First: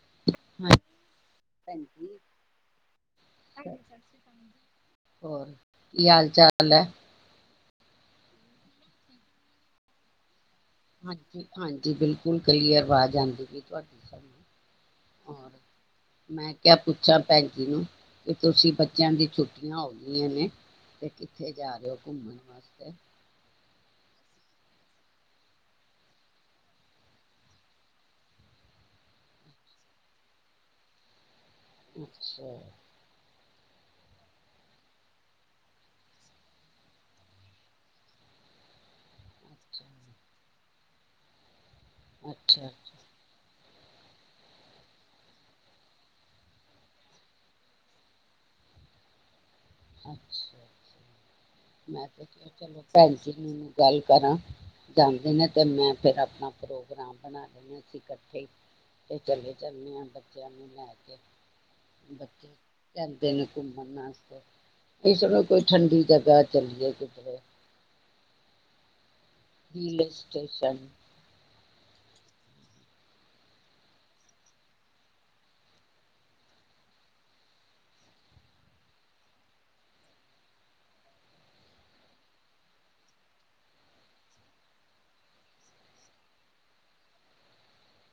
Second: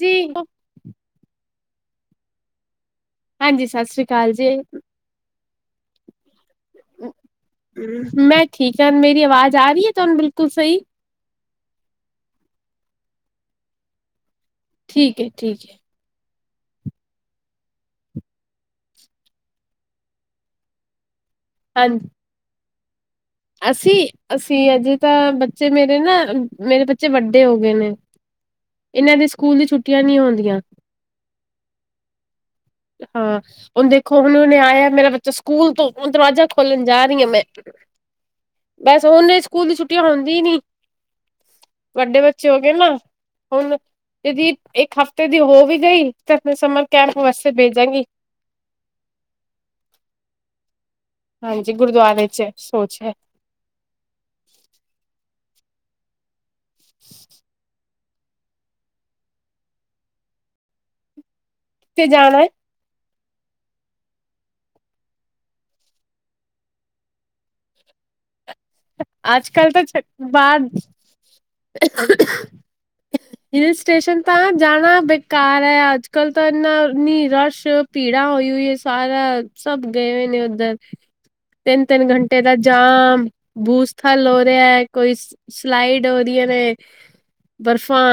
ਜੀ। [inaudible] ਹਾਂਜੀ। ਹਾਂਜੀ ਸਤਿ ਸ੍ਰੀ ਅਕਾਲ ਜੀ। ਹੋਰ ਕੀ ਹਾਲ ਚਾਲ। ਹੈ ਉਹ ਹੂ ਮੈਂ। ਠੀਕ ਹੈ ਮੇਰੀ ਆਵਾਜ਼ ਆ ਰਹੀ ਹੈ ਤੁਹਾਨੂੰ ਬਿਲ ਕੂਸਈ ਹਾਂਜੀ ਹਾਂਜੀ ਬਿਲਕੁਲ ਕਲੀਅਰ ਆਵਾਜ਼ ਆਉਂਦੀ ਪਈ ਤੁਹਾਡੀ। ਠੀਕ ਔਰ ਹੈ-ਠੀਕ ਹੈ ਮੈਂ ਕਿਆ ਪੁੱਛਾਂ ਭੈਣ ਜੀ ਨੂੰ ਕਿ ਤੁਸੀਂ ਬੱਚਿਆਂ ਦੀ ਛੁੱਟੀਆਂ ਹੋ ਗਈਆਂ ਨੇ ਤੇ। ਕਿਥੇ ਜਾ ਰਹੇ ਹੋ ਘੁੰਮਣ ਵਾਸਤੇ ਹਮ। ਅਸੀਂ-ਅਸੀਂ ਅਜੇ ਤਾਂ ਬੱਚੇ ਮੇਰੇ ਨਾ ਮੇਰੇ ਬੱਚੇ ਵੱਡੇ ਹੋ ਗਏ ਨੇ ਇਨ੍ਹਾਂ ਦੇ ਸਕੂਲ ਦੀ ਛੁੱਟੀਆਂ ਨਹੀਂ ਹੋ ਦੀਆਂ। ਅੱਛਾ। ਹਾਂ ਹੁਣ ਦੇਖੋ ਹੁਣੇ ਹੁਣੇ ਆਇਆ ਮੇਰਾ ਬੱਚਾ ਸਕੂਲ ਤੋਂ ਹੁਣ ਦਰਵਾਜ਼ਾ ਖੋਲਣ ਜਾ ਰਹੀ ਆ ਮੈਂ ਬਸ ਔ ਨੇ ਚ ਸਕੂਲ ਦੀ ਅੱਛਾ ਛੁਟਿਆ ਹੁੰਦੀਆਂ ਹੀ ਨਹੀਂ ਵੱਡੇ ਬੱਚੇ ਹੋ ਅੱਛਾ ਗਏ ਨਾ। ਅੱਛਾ ਹੁਣ ਇਹਦੀ ਇਕ ਹਫਤੇ ਦੀ ਹੋ ਵੀ ਗਈ ਤੇ ਫਿਰ ਸੁੰਮਰ ਕੈਂਪ ਬੱਸ ਫੇਰ ਭੇਜਾਂਗੀ। ਅੱਛਾ ਹਾਂਜੀ, ਮੈ ਤੇ ਗੁਰਦੁਆਰੇ ਕਿਹਾ ਚ ਚਲੋ ਸੋਚ ਹੈ, ਭੈਣ ਜੀ ਨੂੰ ਗੱਲ ਕਰਾਂ ਜਾਂਦੇ ਨੇ। ਅਤੇ ਮੈਂ ਫਿਰ ਆਪਣਾ ਪ੍ਰੋਗਰਾਮ ਬਣਾ ਲਿੰਦੇ ਅਸੀਂ ਇਕੱਠੇ ਤੇ ਚਲੇ ਚਲਨੇ ਆ ਬੱਚਿਆਂ ਨੂੰ ਲੈ ਕੇ। ਕਿੱਥੇ ਜਾਣਾ। ਜਾਂਦੇ ਨੇ ਘੁੰਮਣ ਵਾਸਤੇ। ਇਸ ਸੁਣੋ ਕੋਈ ਠੰਡੀ ਜਗਾ ਚਲੀਏ ਕਿਧਰੇ। ਅੱਜ ਕੱਲ ਤਾਂ ਹਿਲ ਬਾਅਦ ਸਟੇਸ਼ਨ ਹਿਲ ਸਟੇਸ਼ਨ ਤਾਂ ਜਾਣਾ ਬੇਕਾਰ ਹੈ। ਅੱਜ -ਕੱਲ ਤਾਂ ਇਨਾ ਨੀ ਰਸ਼ ਭੀੜਾ ਹੂਈ ਹੂਈ ਐ ਹੈ। ਸਾਰਾ ਸਭ ਗਏ ਹੋਏ ਨੇ ਉੱਧਰ ਤਿੰਨ -ਤਿੰਨ ਘੰਟੇ ਦਾ ਜਾਮ। ਬੂ ਸਥਲ ਹੋ ਰਿਹਾ ਕੋਈ ਸਲਾਈਡ ਹੋ ਰਹੀਆਂ ਨੇ ਬਰਫ਼ਾਂ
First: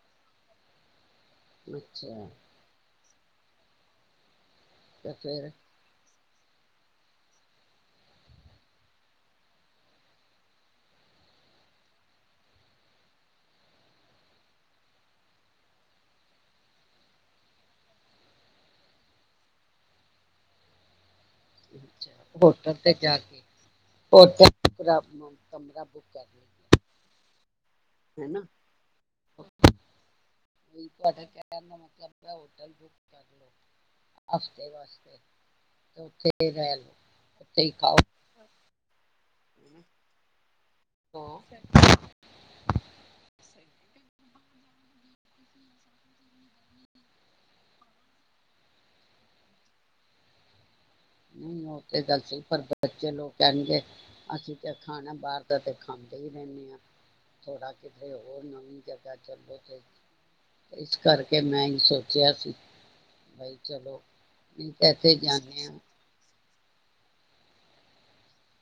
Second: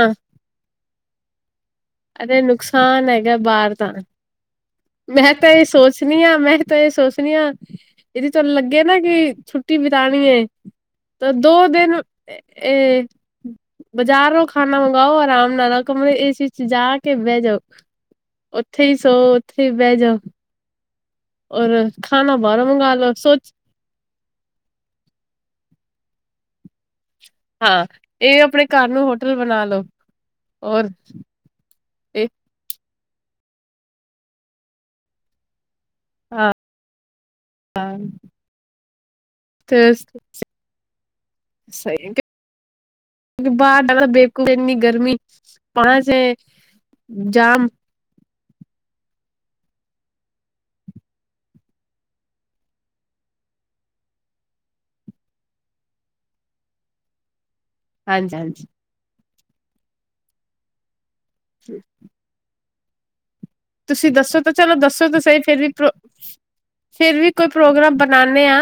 ਅੱਛਾ ਏਦੇ ਨੁਕਸਾਨ ਐ ਯੇ ਬਾਹਰ ਤਾਂ ਤੇ ਮੈਂ ਫਿਰ ਤਾਂ ਇਹ ਸੋਚਣੀ ਆਂ ਮੈਂ ਤਾਂ ਇਹ ਸੋਚ ਆਪਣੀਆਂ ਇਹਦੀ ਤੁਹਾਨੂੰ ਲੱਗੇ ਨਾ ਕਿ ਛੁੱਟੀ ਬਿਤਾਣੀ ਹੈ ਤਾਂ ਦੋ ਦਿਨ ਇਹ ਬਜ਼ਾਰ ਨੂੰ ਖਾਣਾ ਮੰਗਵਾਓ ਆਰਾਮ ਨਾਲ ਕਰੇ ਏ ਸੀ ਚ ਜਾ ਕੇ ਬਹਿ ਜਾਓ ਉੱਥੇ ਹੀ ਸੋ ਇਥੇ ਬੈ ਜਾਓ ਹੋਰ ਅੱਛਾ ਹੋਟਲ ਤੇ ਜਾ ਕੇ ਹੋ ਕਮਰਾ ਬੁੱਕ ਕਰ ਲਈਏ ਹਾਂ ਹਨਾ ਇਹ ਆਪਣੇ ਘਰ ਨੂੰ ਹੋਟਲ ਬਣਾ ਲੋ ਔਰ ਅਟ ਕੇਦਾ ਇਹ ਮਤਲ ਹੋਟੇਲ ਹਾਂ [inaudible] [unintelligible] ਤੇ ਸਹੀ ਬਰ ਡਰ ਨੀ ਗਰਮੀ ਪਾਸ ਹੈ ਜਾਮ ਨਹੀਂ ਉਹ ਤੇ ਗ ਸੀ ਪਰ ਬੱਚੇ ਲੋਕ ਕਹਿਣਗੇ ਅਸੀਂ ਤਾਂ ਖਾਣਾ ਬਾਹਰ ਦਾ ਤੇ ਖਾਂਦੇ ਹੀ ਰਹਿੰਦੇ ਹਾਂ [unintelligible] ਹਾਂਜੀ ਹਾਂਜੀ [unintelligible] ਕਰਕੇ ਮੈਂ ਹੀ ਸੋਚਿਆ ਸੀ ਬਈ ਚਲੋ ਤੁਸੀਂ ਦੱਸੋ ਤਾਂ ਨਹੀਂ ਚਲੋ ਦੱਸੋ ਇੱਥੇ ਤਾਂ ਸਹੀ ਫਿਰ ਜਾਂਦੇ ਵੀ ਹਾਂ ਫਿਰ ਵੀ ਕੋਈ ਪ੍ਰੋਗਰਾਮ ਬਨਾਦੇ ਆ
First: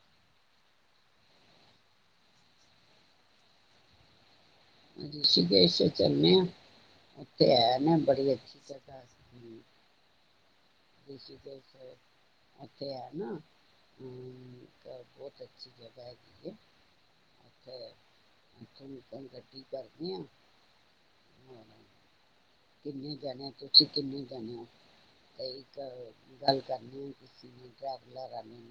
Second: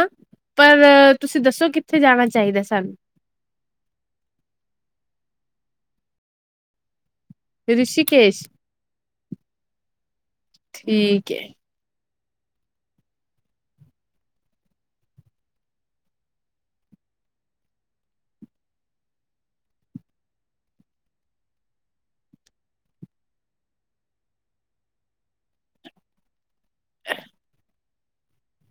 ਪਰ ਤੁਸੀਂ ਦੱਸੋ ਕਿੱਥੇ ਜਾਣਾ ਚਾਹੀਦਾ ਸਾਨੂੰ ਰਿਸ਼ਕੇਸ਼ ਚੱਲੇ ਆ [unintelligible] ਉੱਥੇ ਹੈ ਨਾ ਹਮ ਬਹੁਤ ਰਿਸ਼ੀਕੇਸ਼ ਠੀਕ ਹੈ ਅੱਛੀ ਜਗਾ ਹੈਗੀੇ ਛਟੀ ਕਰਦੇ ਹ ਹੋਰ ਕਿੰਨੇ ਜਾਣੇ ਤੁਸੀਂ ਕਿੰਨੇ ਜਾਣੇ ਹੋ ਤੇ ਇੱਕ ਗੱਲ ਕਰਨੀ ਆ ਟਰੈਵਲਰੇ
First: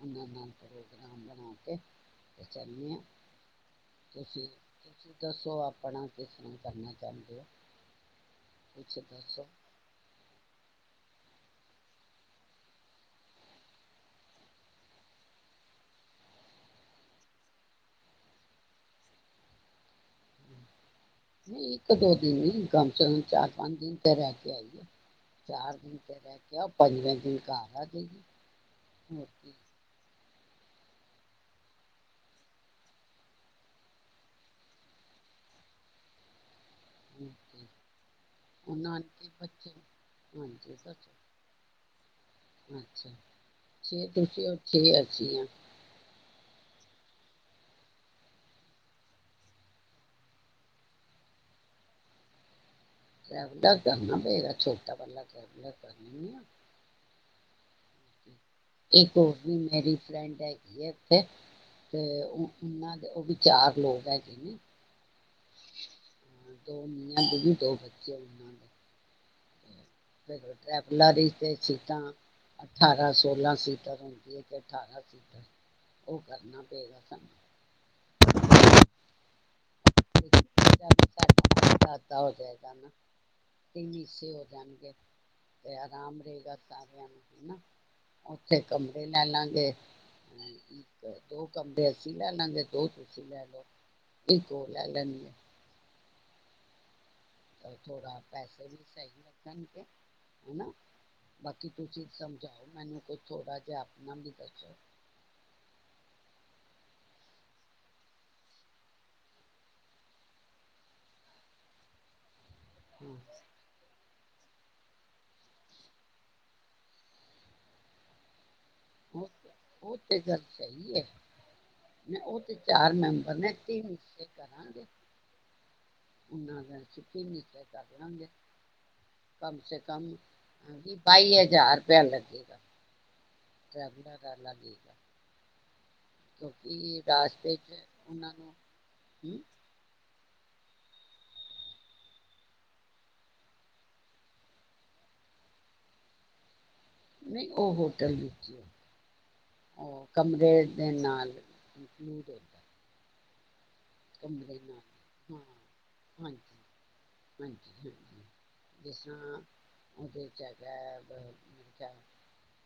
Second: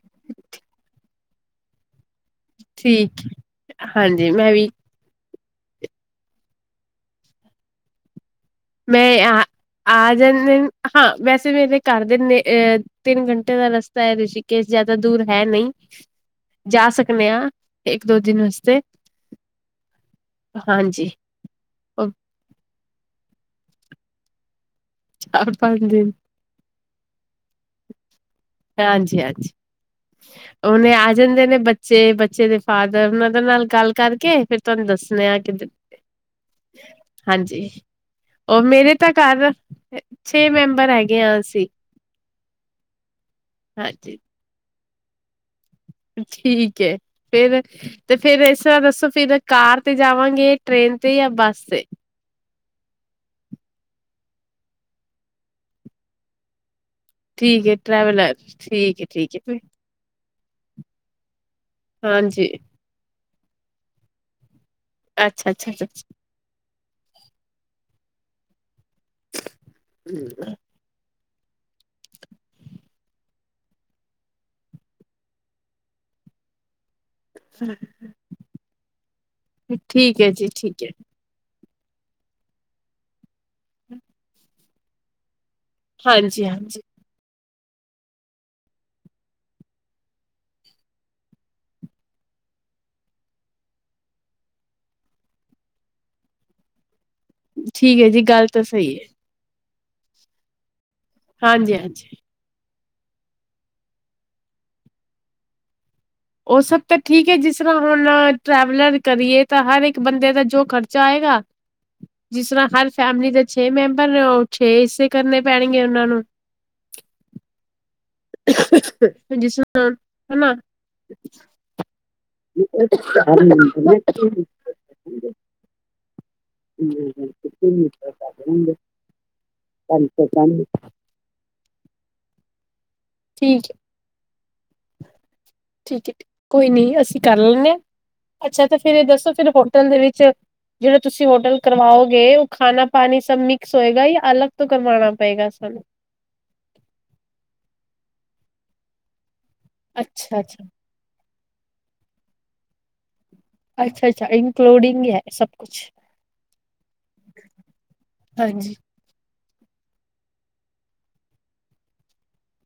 ਉਹਨਾਂ ਨਾਲ ਪ੍ਰੋਗਰਾਮ ਬਣਾ ਕੇ ਚੱਲਦੇ ਹਾਂ ਠੀਕ ਹਾਂਜੀ ਤੁਸੀਂ ਮੈਂ ਵੀ ਤੁਸੀਂ ਦੱਸੋ ਆਪਣਾ ਕਿਸ ਤਰ੍ਹਾਂ ਕਰਨਾ ਚਾਹੁੰਦੇ ਹੋ ਕੁਛ ਮੈਂ ਆ ਦੱਸੋ ਆਜ ਹਾਂ ਵੈਸੇ ਮੇਰੇ ਘਰ ਦੇ ਤਿੰਨ ਘੰਟੇ ਦਾ ਰਸਤਾ ਹੈ ਰਿਸ਼ੀਕੇਸ਼ ਜਿਆਦਾ ਦੂਰ ਹੈ ਨਹੀਂ ਜਾ ਸਕਦੇ ਆਾਂ ਇੱਕ ਦੋ ਦਿਨ ਵਾਸਤੇ ਹਾਂਜੀ ਨਹੀਂ ਇੱਕ ਉਹ ਦੋ ਦਿਨ ਹੀ ਗਮ ਚ ਚਾਰ ਪੰਜ ਦਿਨ ਤੇ ਰਹਿ ਕੇ ਆਈਏ ਚਾਰ ਪੰਜ ਦਿਨ [unintelligible] ਹਾਂਜੀ ਹੋਰ ਹਾਂਜੀ ਕੀ ਉਹਹਨੇ ਆ ਜਾਂਦੇ ਨੇ ਬੱਚੇ ਬੱਚੇ ਦੇ ਫਾਦਰ ਉਹਨਾਂ ਦੇ ਨਾਲ ਗੱਲ ਕਰਕੇ ਫਿਰ ਤੁਹਾਨੂੰ ਦੱਸਣੇ ਆ ਕਿਰ ਹੋਰ ਕੀ ਹਾਂਜੀ ਉਹ ਮੇਰੇ ਤਾਂ ਨਾਨਕੇ ਘਰ ਬੱਚੇ ਛੇ ਹਾਂਜੀ ਮੈਂਬਰ ਦੱਸੋ ਹੈਗੇ ਹ ਅਸੀਂ ਅੱਛਾ ਹਾਂਜੀ ਤੁ ਅੱਛੀ ਅੱਸੀ ਆ ਠੀਕ ਹੈ ਫੇਿਰ ਤੇ ਫੇਿਰ ਇਸ ਤਰ੍ਹਾਂ ਦੱਸੋ ਫਿਰ ਕਾਰ ਤੇ ਜਾਵਾਂਗੇ ਟ੍ਰੇਨ ਤੇ ਜਾਂ ਬੱਸ ਤੇ ਬ ਕਰਨਾ ਪੇ ਛੋਟਾਲਾਬ ਕਰ ਲ ਆ ਠੀਕ ਟਰੈਵਲਰ ਠੀਕ ਹੈ ਇੱਕ ਹੋਰ ਠੀਕ ਹੈ ਵੀ ਮੇਰੀ ਫਰੈਂਡ ਹੈਗੀ ਹੈ ਉੱਥੇ ਤੇ ਹਾਂਜੀ ਉਹਨਾਂ ਦੇ ਉਹ ਵੀ ਚਾਰ ਲੋਕ ਹੈਗੇ ਨੇ ਅੱਛਾ ਅੱਛਾ ਅ ਦੋ ਨੀਆਂ ਦੀਦੀ ਦੋ ਬੱਚੇ ਉਹਨਾਂ ਦੇ ਬਿਲ ਟੈਫਲਾਰੀ ਅਤੇ ਸੀਟਾਂ ਅਠਾਰਾਂ ਸੋਲਾਂ ਸੀਟਾਂ ਰਦੀਆਂ ਅਤੇ ਅਠਾਰਾਂ ਸੀਟਾਂ ਉਹ ਕਰਨਾ ਪਏ ਗਾ ਠੀਕ ਹੈ। ਜੀ ਠੀਕ ਹੈ। ਦਾਦਾ ਹੋ ਗਿਆ ਕਰਨਾ ਅਸੀਂ ਹੋ ਜਾਣਗੇ। ਤੇ ਆਰਾਮ ਹਾਂਜੀ ਰਹੇਗਾ ਹਾਂਜੀ ਸਾਰਿਆਂ ਨੂੰ ਹਨਾ ਉੱਥੇ ਕਮਰੇ ਲੈ ਲਾਂਗੇ ਅ ਇੱਕ ਦੋ ਕਮਰੇ ਅੱਸੀਂ ਲੈ ਲਾਂਗੇ ਦੋ ਤੁਸੀਂ ਲੈ ਲੋ ਇੱਕ ਉਹ ਲੈ ਲੈਣਗੇ ਠੀਕ ਹੈ ਥੋੜਾ ਜੀ ਗੱਲ ਤਾਂ ਪੈਸੇ ਵੀ ਹੈ ਸਹੀ ਲਗਣਗੇ [inaudible] ਹਨਾ [inaudible] ਬਾਕੀ ਹਾਂਜੀ ਤੁਸੀਂ ਹਾਂਜੀ ਸਮਝਾਓ ਮੈਨੂੰ ਕੋ ਥੋੜਾ ਜਿਹਾ ਆਪਣਾ ਵੀ ਦੱਸੋ ਉਹ ਸਭ ਤਾਂ ਠੀਕ ਹੈ ਜਿਸ ਤਰ੍ਹਾਂ ਹੁਣ ਟਰੈਵਲਰ ਕਰੀਏ ਤਾਂ ਹਰ ਇੱਕ ਬੰਦੇ ਦਾ ਜੋ ਖ਼ਰਚਾ ਆਏਗਾ ਜਿਸ ਤਰ੍ਹਾਂ ਹਰ ਫੈਮਿਲੀ ਦੇ ਛੇ ਮੈਂਬਰ ਉਹ ਛੇ ਹਿੱਸੇ ਕਰਨੇ ਪੈਣਗੇ ਉਹਨਾਂ ਨੂੰ ਜਿਸ ਉਹ ਤੇ ਗੱਲ ਤਰ੍ਹਾਂ ਹਨਾ ਸਹੀ ਹੈ ਮੈਂ ਉਹ ਤੇ ਚਾਰ ਮੈਂਬਰ ਨੇ ਤੇੇ ਕਰਾਂਗੇ ਅਸੀਂ ਤਿੰਨ ਹਿੱਸੇ ਕਰ ਲਾਂਗੇ ਕਮ ਸੇ ਕਮ ਬਾਈ ਹਜ਼ਾਰ ਰੁਪਇ ਲੱਗੇਗਾ। ਠੀਕ ਹੈ ਟਰੈਵਲਰ ਚ [inaudible] ਠੀਕ ਠੀਕਕੋਈ ਨੀ ਕਿਉਂਕਿ ਅਸੀਂ ਕਰ ਰਾਸਤੇ ਲੈਂਦੇ ਹਾਂ 'ਚ ਉਹਨਾਂ ਨੂੰ ਅੱਛਾ ਤੇ ਫੇਿਰ ਦੱਸੋ ਹਮ, ਫਿਰ ਹੋਟਲ ਵਿਚ ਜਿਹੜਾ ਤੁਸੀਂ ਹੋਟਲ ਕਰਵਾਓਗੇ ਉਹ ਖਾਣਾ ਪਾਣੀ ਸ ਮਿਕਸ ਹੋਏਗਾ ਜਾਂ ਅਲੱਗ ਤੋਂ ਕਰਵਾਉਣਾ ਪਏਗਾ ਸਾਨੂੰ ਨਹੀਂ ਉਹ ਹੋਟਲ ਉਹ ਅੱਛਾ ਅੱਛਾ ਕਮਰੇ ਦੇ ਨਾਲ [inaudible] ਅੱਛਾ ਅੱਛਾ ਕਮਰੇ ਨਾਲ ਇਨਕਲੂਡਿੰਗ ਹੈ ਹਾਂ ਸਭ ਕੁਛ ਹਜੀ ਹਾਂਜੀ ਹਾਂਜੀ ਹਾਂਜੀ ਜਿਸ ਤਰ੍ਹਾਂ [inaudible] ਉਹਦੇ ਚ ਹੈਗਾ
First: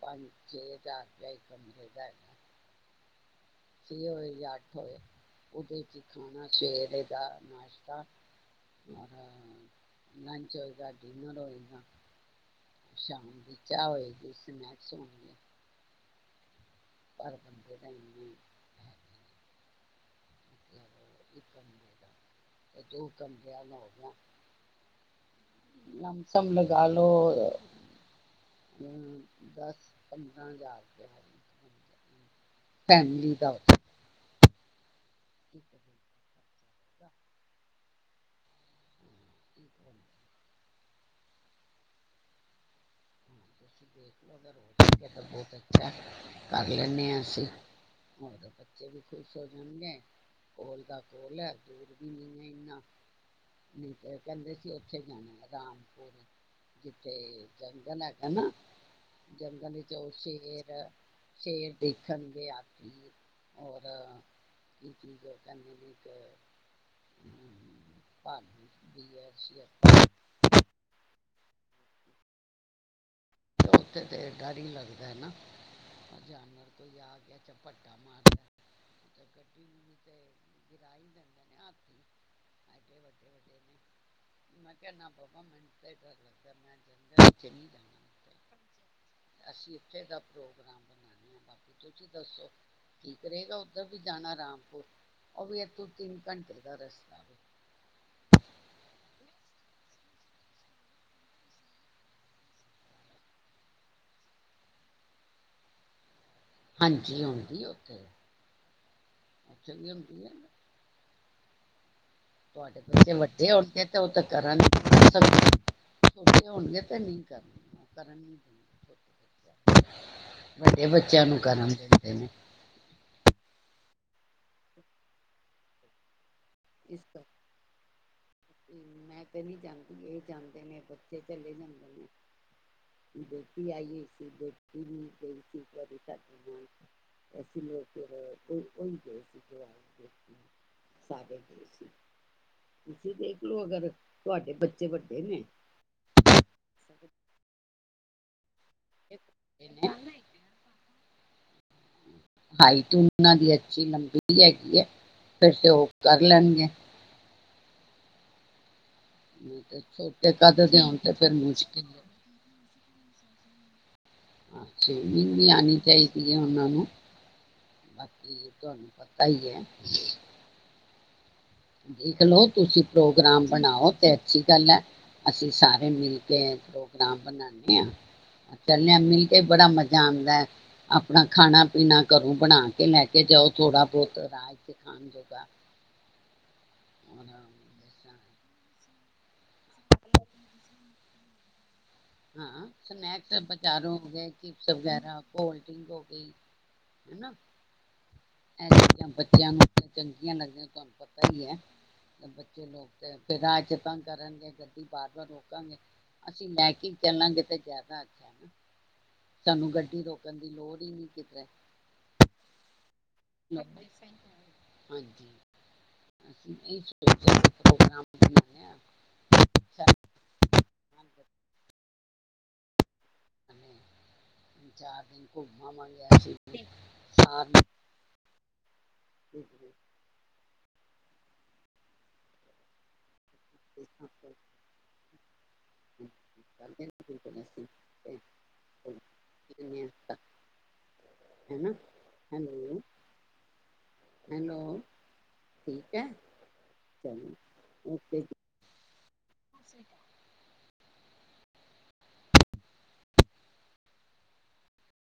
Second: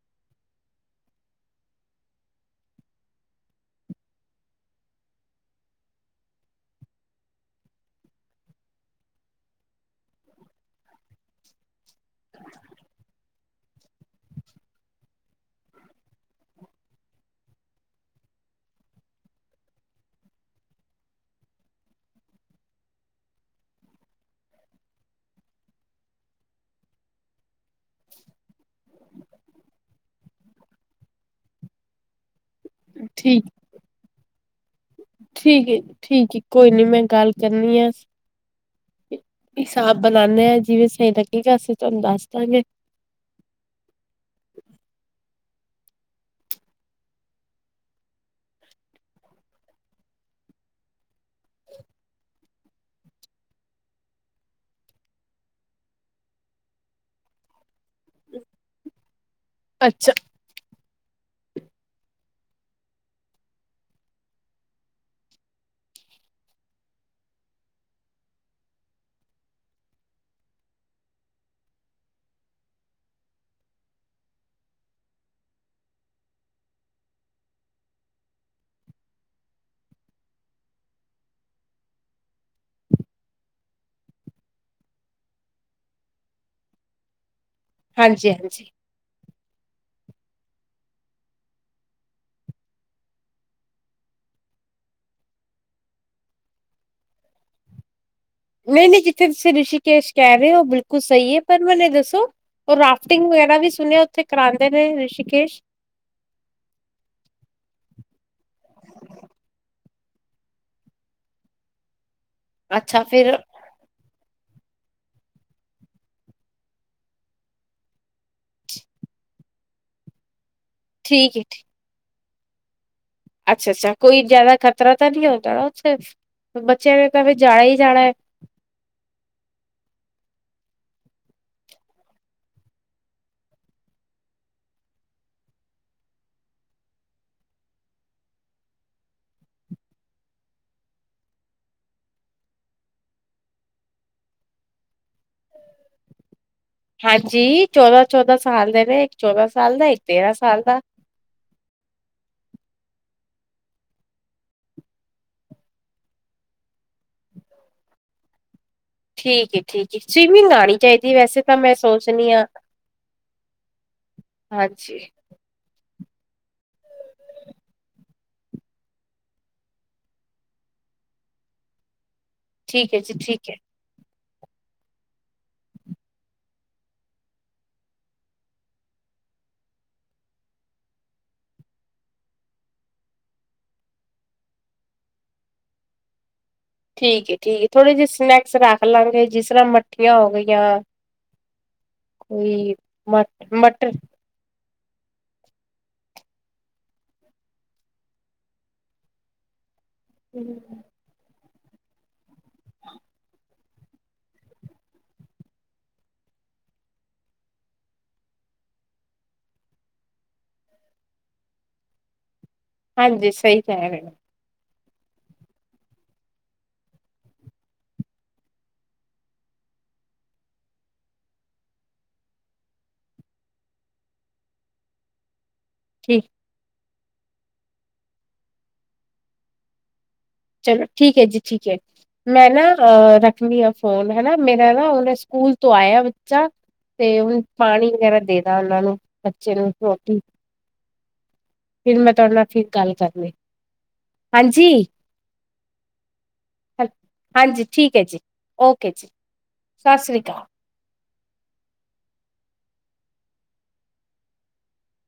ਪੰਜ ਛੇ ਹਜ਼ਾਰ ਰਹੈਗਾ ਛੇ ਛੇ ਹਜਾਰ ਇਕ ਕਮਰੇ ਦਾਹੋਏ ਜਾਂ ਅੱਠ ਹੋਏ ਉਹਦੇ ਖਾਣਾ ਸਵੇਰੇ ਦਾ ਨਾਸ਼ਤਾ ਰ ਲੰਚ ਹੋਏਗਾ ਡਿਨਰ ਹੋਏਗਾ ਸ਼ਾਮ ਦੀ ਚਾਹ ਹੋਏਗੀ ਸਨੈਕਸ ਹੋਣਗੇ ਪਰ ਪੰਦੇ ਦੋ ਕਮਿਆਂ ਨੂੰ ਹੋ ਗਿਆ, ਲਮਸਮ ਲਗਾ ਲੋੋ ਅੰਮਮ ਦਸ-ਪੰਦਰਾਂ ਹਜ਼ਾਰ ਰੁਪਏ। ਫੈਮਲੀ ਠੀਕ ਦਾ ਠੀਕ ਹੈ, ਜੀ ਠੀਕ ਹੈ। ਕੋਈ ਨੀ ਮੈਂ ਗੱਲ ਕਰਨੀ ਆ, ਹਿਸਾਬ ਬਣਾਉਦੇ ਹਾਂ ਜਿਵੇਂ ਸਹੀ ਲੱਗੇਗਾ ਅਸੀਂ ਤੁਹਾਨੂੰ ਦੱਸ ਦਾਂਗੇ। [inaudible] ਕਰ ਲੈਂਦੇ ਹਾਂ ਅਸੀਂ, ਹੋਰ ਬੱਚੇ ਵੀ ਖੁਸ਼ ਹੋ ਜਾਣਗੇ ਕੋਲ [unintelligible] ਨਹੀਂ, ਤੇ ਕਹਿੰਦੇ ਸੀ ਉੱਥੇ ਜਾਣਾ ਰਾਮਪੁਰ ਜਿੱਥੇ ਜੰਗਲ ਹੈਗਾ ਨਾ ਜੰਗਲ ਵਿੱਚ ਉਹ ਅੱਛਾ ਸ਼ੇਰ-ਸ਼ੇਰ ਦੇਖਣ ਗਿਆ ਸੀ ਹੋਰ ਏਕ ਚੀਜ਼ ਕਰਨ ਦੀ ਇੱਕ ਭਾਰਤੀਯ ਉਥੇ ਤੇ ਡਰ ਲੱਗਦਾ ਹੈ ਨਾ ਅਚਾਨਕ ਕੋਈ ਆ ਗਿਆ ਚਪਤਾ ਮਾਰਨ [unintelligible] ਮੈ ਕਿਆ ਨਾ ਬਾਬਾ ਮਨੁ ਤੇ ਡਰ ਹੀ ਲਗਦਾ ਹੈ ਹਾਂਜੀ-ਹਾਂਜੀ। ਇਥੇ ਦਾ ਪ੍ਰੋਗਰਾਮ ਬਣਾਣੇ ਆ ਬਾਕੀ ਤੁਸੀਂ ਦੱਸੋ ਠੀਕ ਰਹੇਗਾ ਉੱਧਰ ਵੀ ਜਾਣਾ ਰਾਮਪੁਰ ਉਹ ਵੀ ਇਥੋਂ ਤਿੰਨ ਘੰਟੇ ਦਾ ਰਸਤਾ ਵੇ। ਨਹੀਂ-ਨਹੀਂ, ਜਿੱਥੇ ਤੁਸੀਂ ਰਿਸ਼ੀਕੇਸ਼ ਕਹਿ ਰਹੇ ਹੋ ਬਿਲਕੁਲ ਸਹੀ ਹੈ ਪਰ ਮੈਨੂੰ ਦੱਸੋ ਉਹ ਰਾਫਟਿੰਗ ਵਗੈਰਾ ਵੀ ਸੁਣਿਆ ਉੱਥੇ ਕਰਾਉਂਦੇ ਨੇ ਰਿਸ਼ੀਕੇਸ਼? ਹਾਂਜੀ, ਹੁੰਦੀ ਹੈ ਉਓਥੇ, ਚੰਗੀ ਹੁੰਦੀ ਹੈ। ਤਵਾਦੇ ਅੱਛਾ ਬੱਚੇ ਫਿਰ ਵੱਡੇ ਹੋਣਗੇ ਓ ਟੇ ਅਗਰ ਟਵਾਦੇ ਬੱਚੇ ਛੋਟੇ ਹੋਣ ਗੇ ਤੇ ਨਹੀਂ ਕਰਨ ਦੇਣ ਗੇ ਕਰਨ ਹੀ ਨਹੀਂ ਦੇਣਗੇ। ਵੱਡੇ ਬੱਚਿਆਂ ਠੀਕ ਨੂੰ ਹੈ ਕਰਨ ਦਦੇ ਨੇ। ਅੱਛਾ-ਅੱਛਾ, ਕੋਈ ਜਿਆਦਾ ਖ਼ਤਰਾ ਤਾਂ ਨਹੀਂ ਆਉਦਾ ਨਾ ਉਥੇ? ਇਸ ਕਰ ਕੇ ਮੈਂ ਤਾਂ ਨਹੀਂ ਜਾਣਦੀ ਇਹ ਜਾਣਦੇ ਨੇ ਬੱਚੇ ਚਲੇ ਜਾਂਦੇ ਨੇ, ਬੇਟੀ ਆਈ ਹੋਈ ਸੀ ਬੇਟੀ ਵੀ ਗਈ ਸੀ ਇੱਕ ਵਾਰੀ ਸਾਡ ਨਾਲ ਅਸੀ ਲੋਕ ਫਿਰ ਉਹੀ ਗਏ ਸੀ ਸਾਾਰੇ ਤੁਸੀਂ ਦੇਖਲੋ ਅਗਰ ਤੁਹਾਡੇ ਬੱਚੇ ਵੱਡੇ ਨੇ ਹਾਂਜੀ, ਚੌਦਾਂ ਚੌਦਾਂ ਸਾਲ ਦੇ ਨੇ ਇੱਕ ਚੌਦਾਂ ਸਾਲ ਦਾ ਇੱਕ ਤੇਰਾਂ ਸਾਲ ਦਾ। ਹਾਈਟ ਉਹਨਾਂ ਦੀ ਅੱਛੀ ਲੰਬੀ ਹੈਗੀ ਹੈ ਤੇ ਫਿਰ ਤੇ ਉਹ ਕਰ ਲੈਣਗੇ। ਠੀਕ ਹੈ, ਠੀਕ ਹੈ। ਛੋਟੇ ਸਵੀਮਿੰਗ ਕੱਦ ਆਉਣੀ ਦੇ ਹੋਣ ਤੇ ਚਾਹੀਦੀ ਫਿਰ ਵੈਸੇ ਤਾਂ ਮੈਂ ਮੁਸ਼ਕਿਲ ਹੈ। ਸੋਚਣੀ ਹਾਂ। ਅੱਛਾ, ਸਵੀਮਿੰਗ ਵੀ ਆਣੀ ਚਾਹੀ ਦੀ ਉਹਨਾਂ ਨੂੰ ਬਾਕੀ ਤੁਹਾਨੂੰ ਪਤਾ ਹੀ ਹੈ। ਦੇਖਲਓ ਤੁਸੀਂ ਠੀਕ ਹੈ ਜੀ ਪ੍ਰੋਗਰਾਮ ਠੀਕ ਹੈ। ਬਣਾਓ ਤੇ ਸਤੀ ਗੱਲ ਹੈ ਅਸੀਂ ਸਾਰੇ ਮਿਲ ਕੇ ਪ੍ਰੋਗਰਾਮ ਬਣਾਦੇ ਹ ਚੱਲੇ ਹ ਮਿਲ ਕੇ ਬੜਾ ਮਜ਼ਾ ਆਉਂਦਾ ਹੈ ਆਪਣਾ ਖਾਣਾ ਪੀਣਾ ਘਰੋਂ ਬਣਾ ਕੇ ਲੈ ਕੇ ਜਾਓ ਥੋੜ੍ਹਾ ਬਹੁਤ ਰਾਜ ਚ ਖਾਣ ਜੋਗਾ। ਔਰ ਠੀਕ ਹੈ, ਠੀਕ ਹੈ, ਥੋੜੇ ਜੇਹੇ ਸਨੈਕ ਸ ਰੱਖ ਲਾਂਗੇ ਜਿਸ ਤਰ੍ਹਾਂ ਮੱਠੀਆਂ ਹੋ ਗਈਆਂ ਹਾਂ ਕੋਈ ਸਨੈਕਸ ਮਟ ਮਟਰ ਵਿਚਾਰੋਗੇ ਕਿ। ਵਗੈਰਾ ਕੋਲਡਡਿੰਕ ਹੋ ਗਈ ਹਨਾ ਇਹ ਚੀਜ਼ਾਂ ਬੱਚਿਆਂ ਨੂੰ ਚੰਗੀਆਂ ਨਦੀਆਂ ਤੁਹਾਨੂੰ ਪਤਾ ਹੀ ਹੈ। ਬੱਚੇ ਲੋਕ ਤੇ ਫਿਰ ਰਾ ਯਤਾਂ ਕਰਨਗੇ ਗੱਡੀ ਵਾਰ ਵਾਰ ਰੋਕਾਂਗੇ ਅਸੀਂ ਲੈ ਕੇ। ਚੱਲਾਂਗੇ ਤੇ ਜ਼ਿਆਦਾ ਅੱਛਾ ਨਾ ਸਾਨੂੰ ਗੱਡੀ ਰੋਕਣ ਦੀ ਲੋੜ ਹੀ ਨੀ ਕਿਧਰ। ਹਾਂਜੀ ਸਹੀ ਕਹਿ ਰਹੇ ਹਾਂਜੀ [inaudible] ਚਾਰ ਦਿਨ। ਹਾਂ ਮੰਗਨੇ ਠੀਕ ਆਇਆ ਸੀ। ਹਾਂ। ਚਲੋ ਠੀਕ ਐ ਜੀ, ਠੀਕ ਐ। ਮੈਂ ਨਾ ਰਖ ਮੇਰਾ ਫੋਨ ਹਨਾ ਮੇਰਾ ਨਾ ਉਹਨੇ ਸਕੂਲ ਤੋਂ ਆਇਆ ਬੱਚਾ ਤੇ ਹੁਣ ਪਾਣੀ ਵਗੈਰਾ ਦੇ ਦਾ ਉਹਨਾਂ ਨੂੰ ਬੱਚੇ ਨੂੰ ਰੋਟੀ। ਹੈਨਾ ਫਿਰ ਮੈਂ ਤੁਹਾਡੇ ਨਾਲ ਫਿਰ ਹੈਲੋ ਗੱਲ ਕਰਨੀ। ਹਾਂਜੀ ਹੈਲੋ ਠੀਕ ਹੈ ਹ ਚਲੋ ਹਾਂਜੀ ਠੀਕ ਐ ਜੀ, ਓਕੇ ਜੀ। ਸਤਿ ਸ੍ਰੀ ਅਕਾਲ।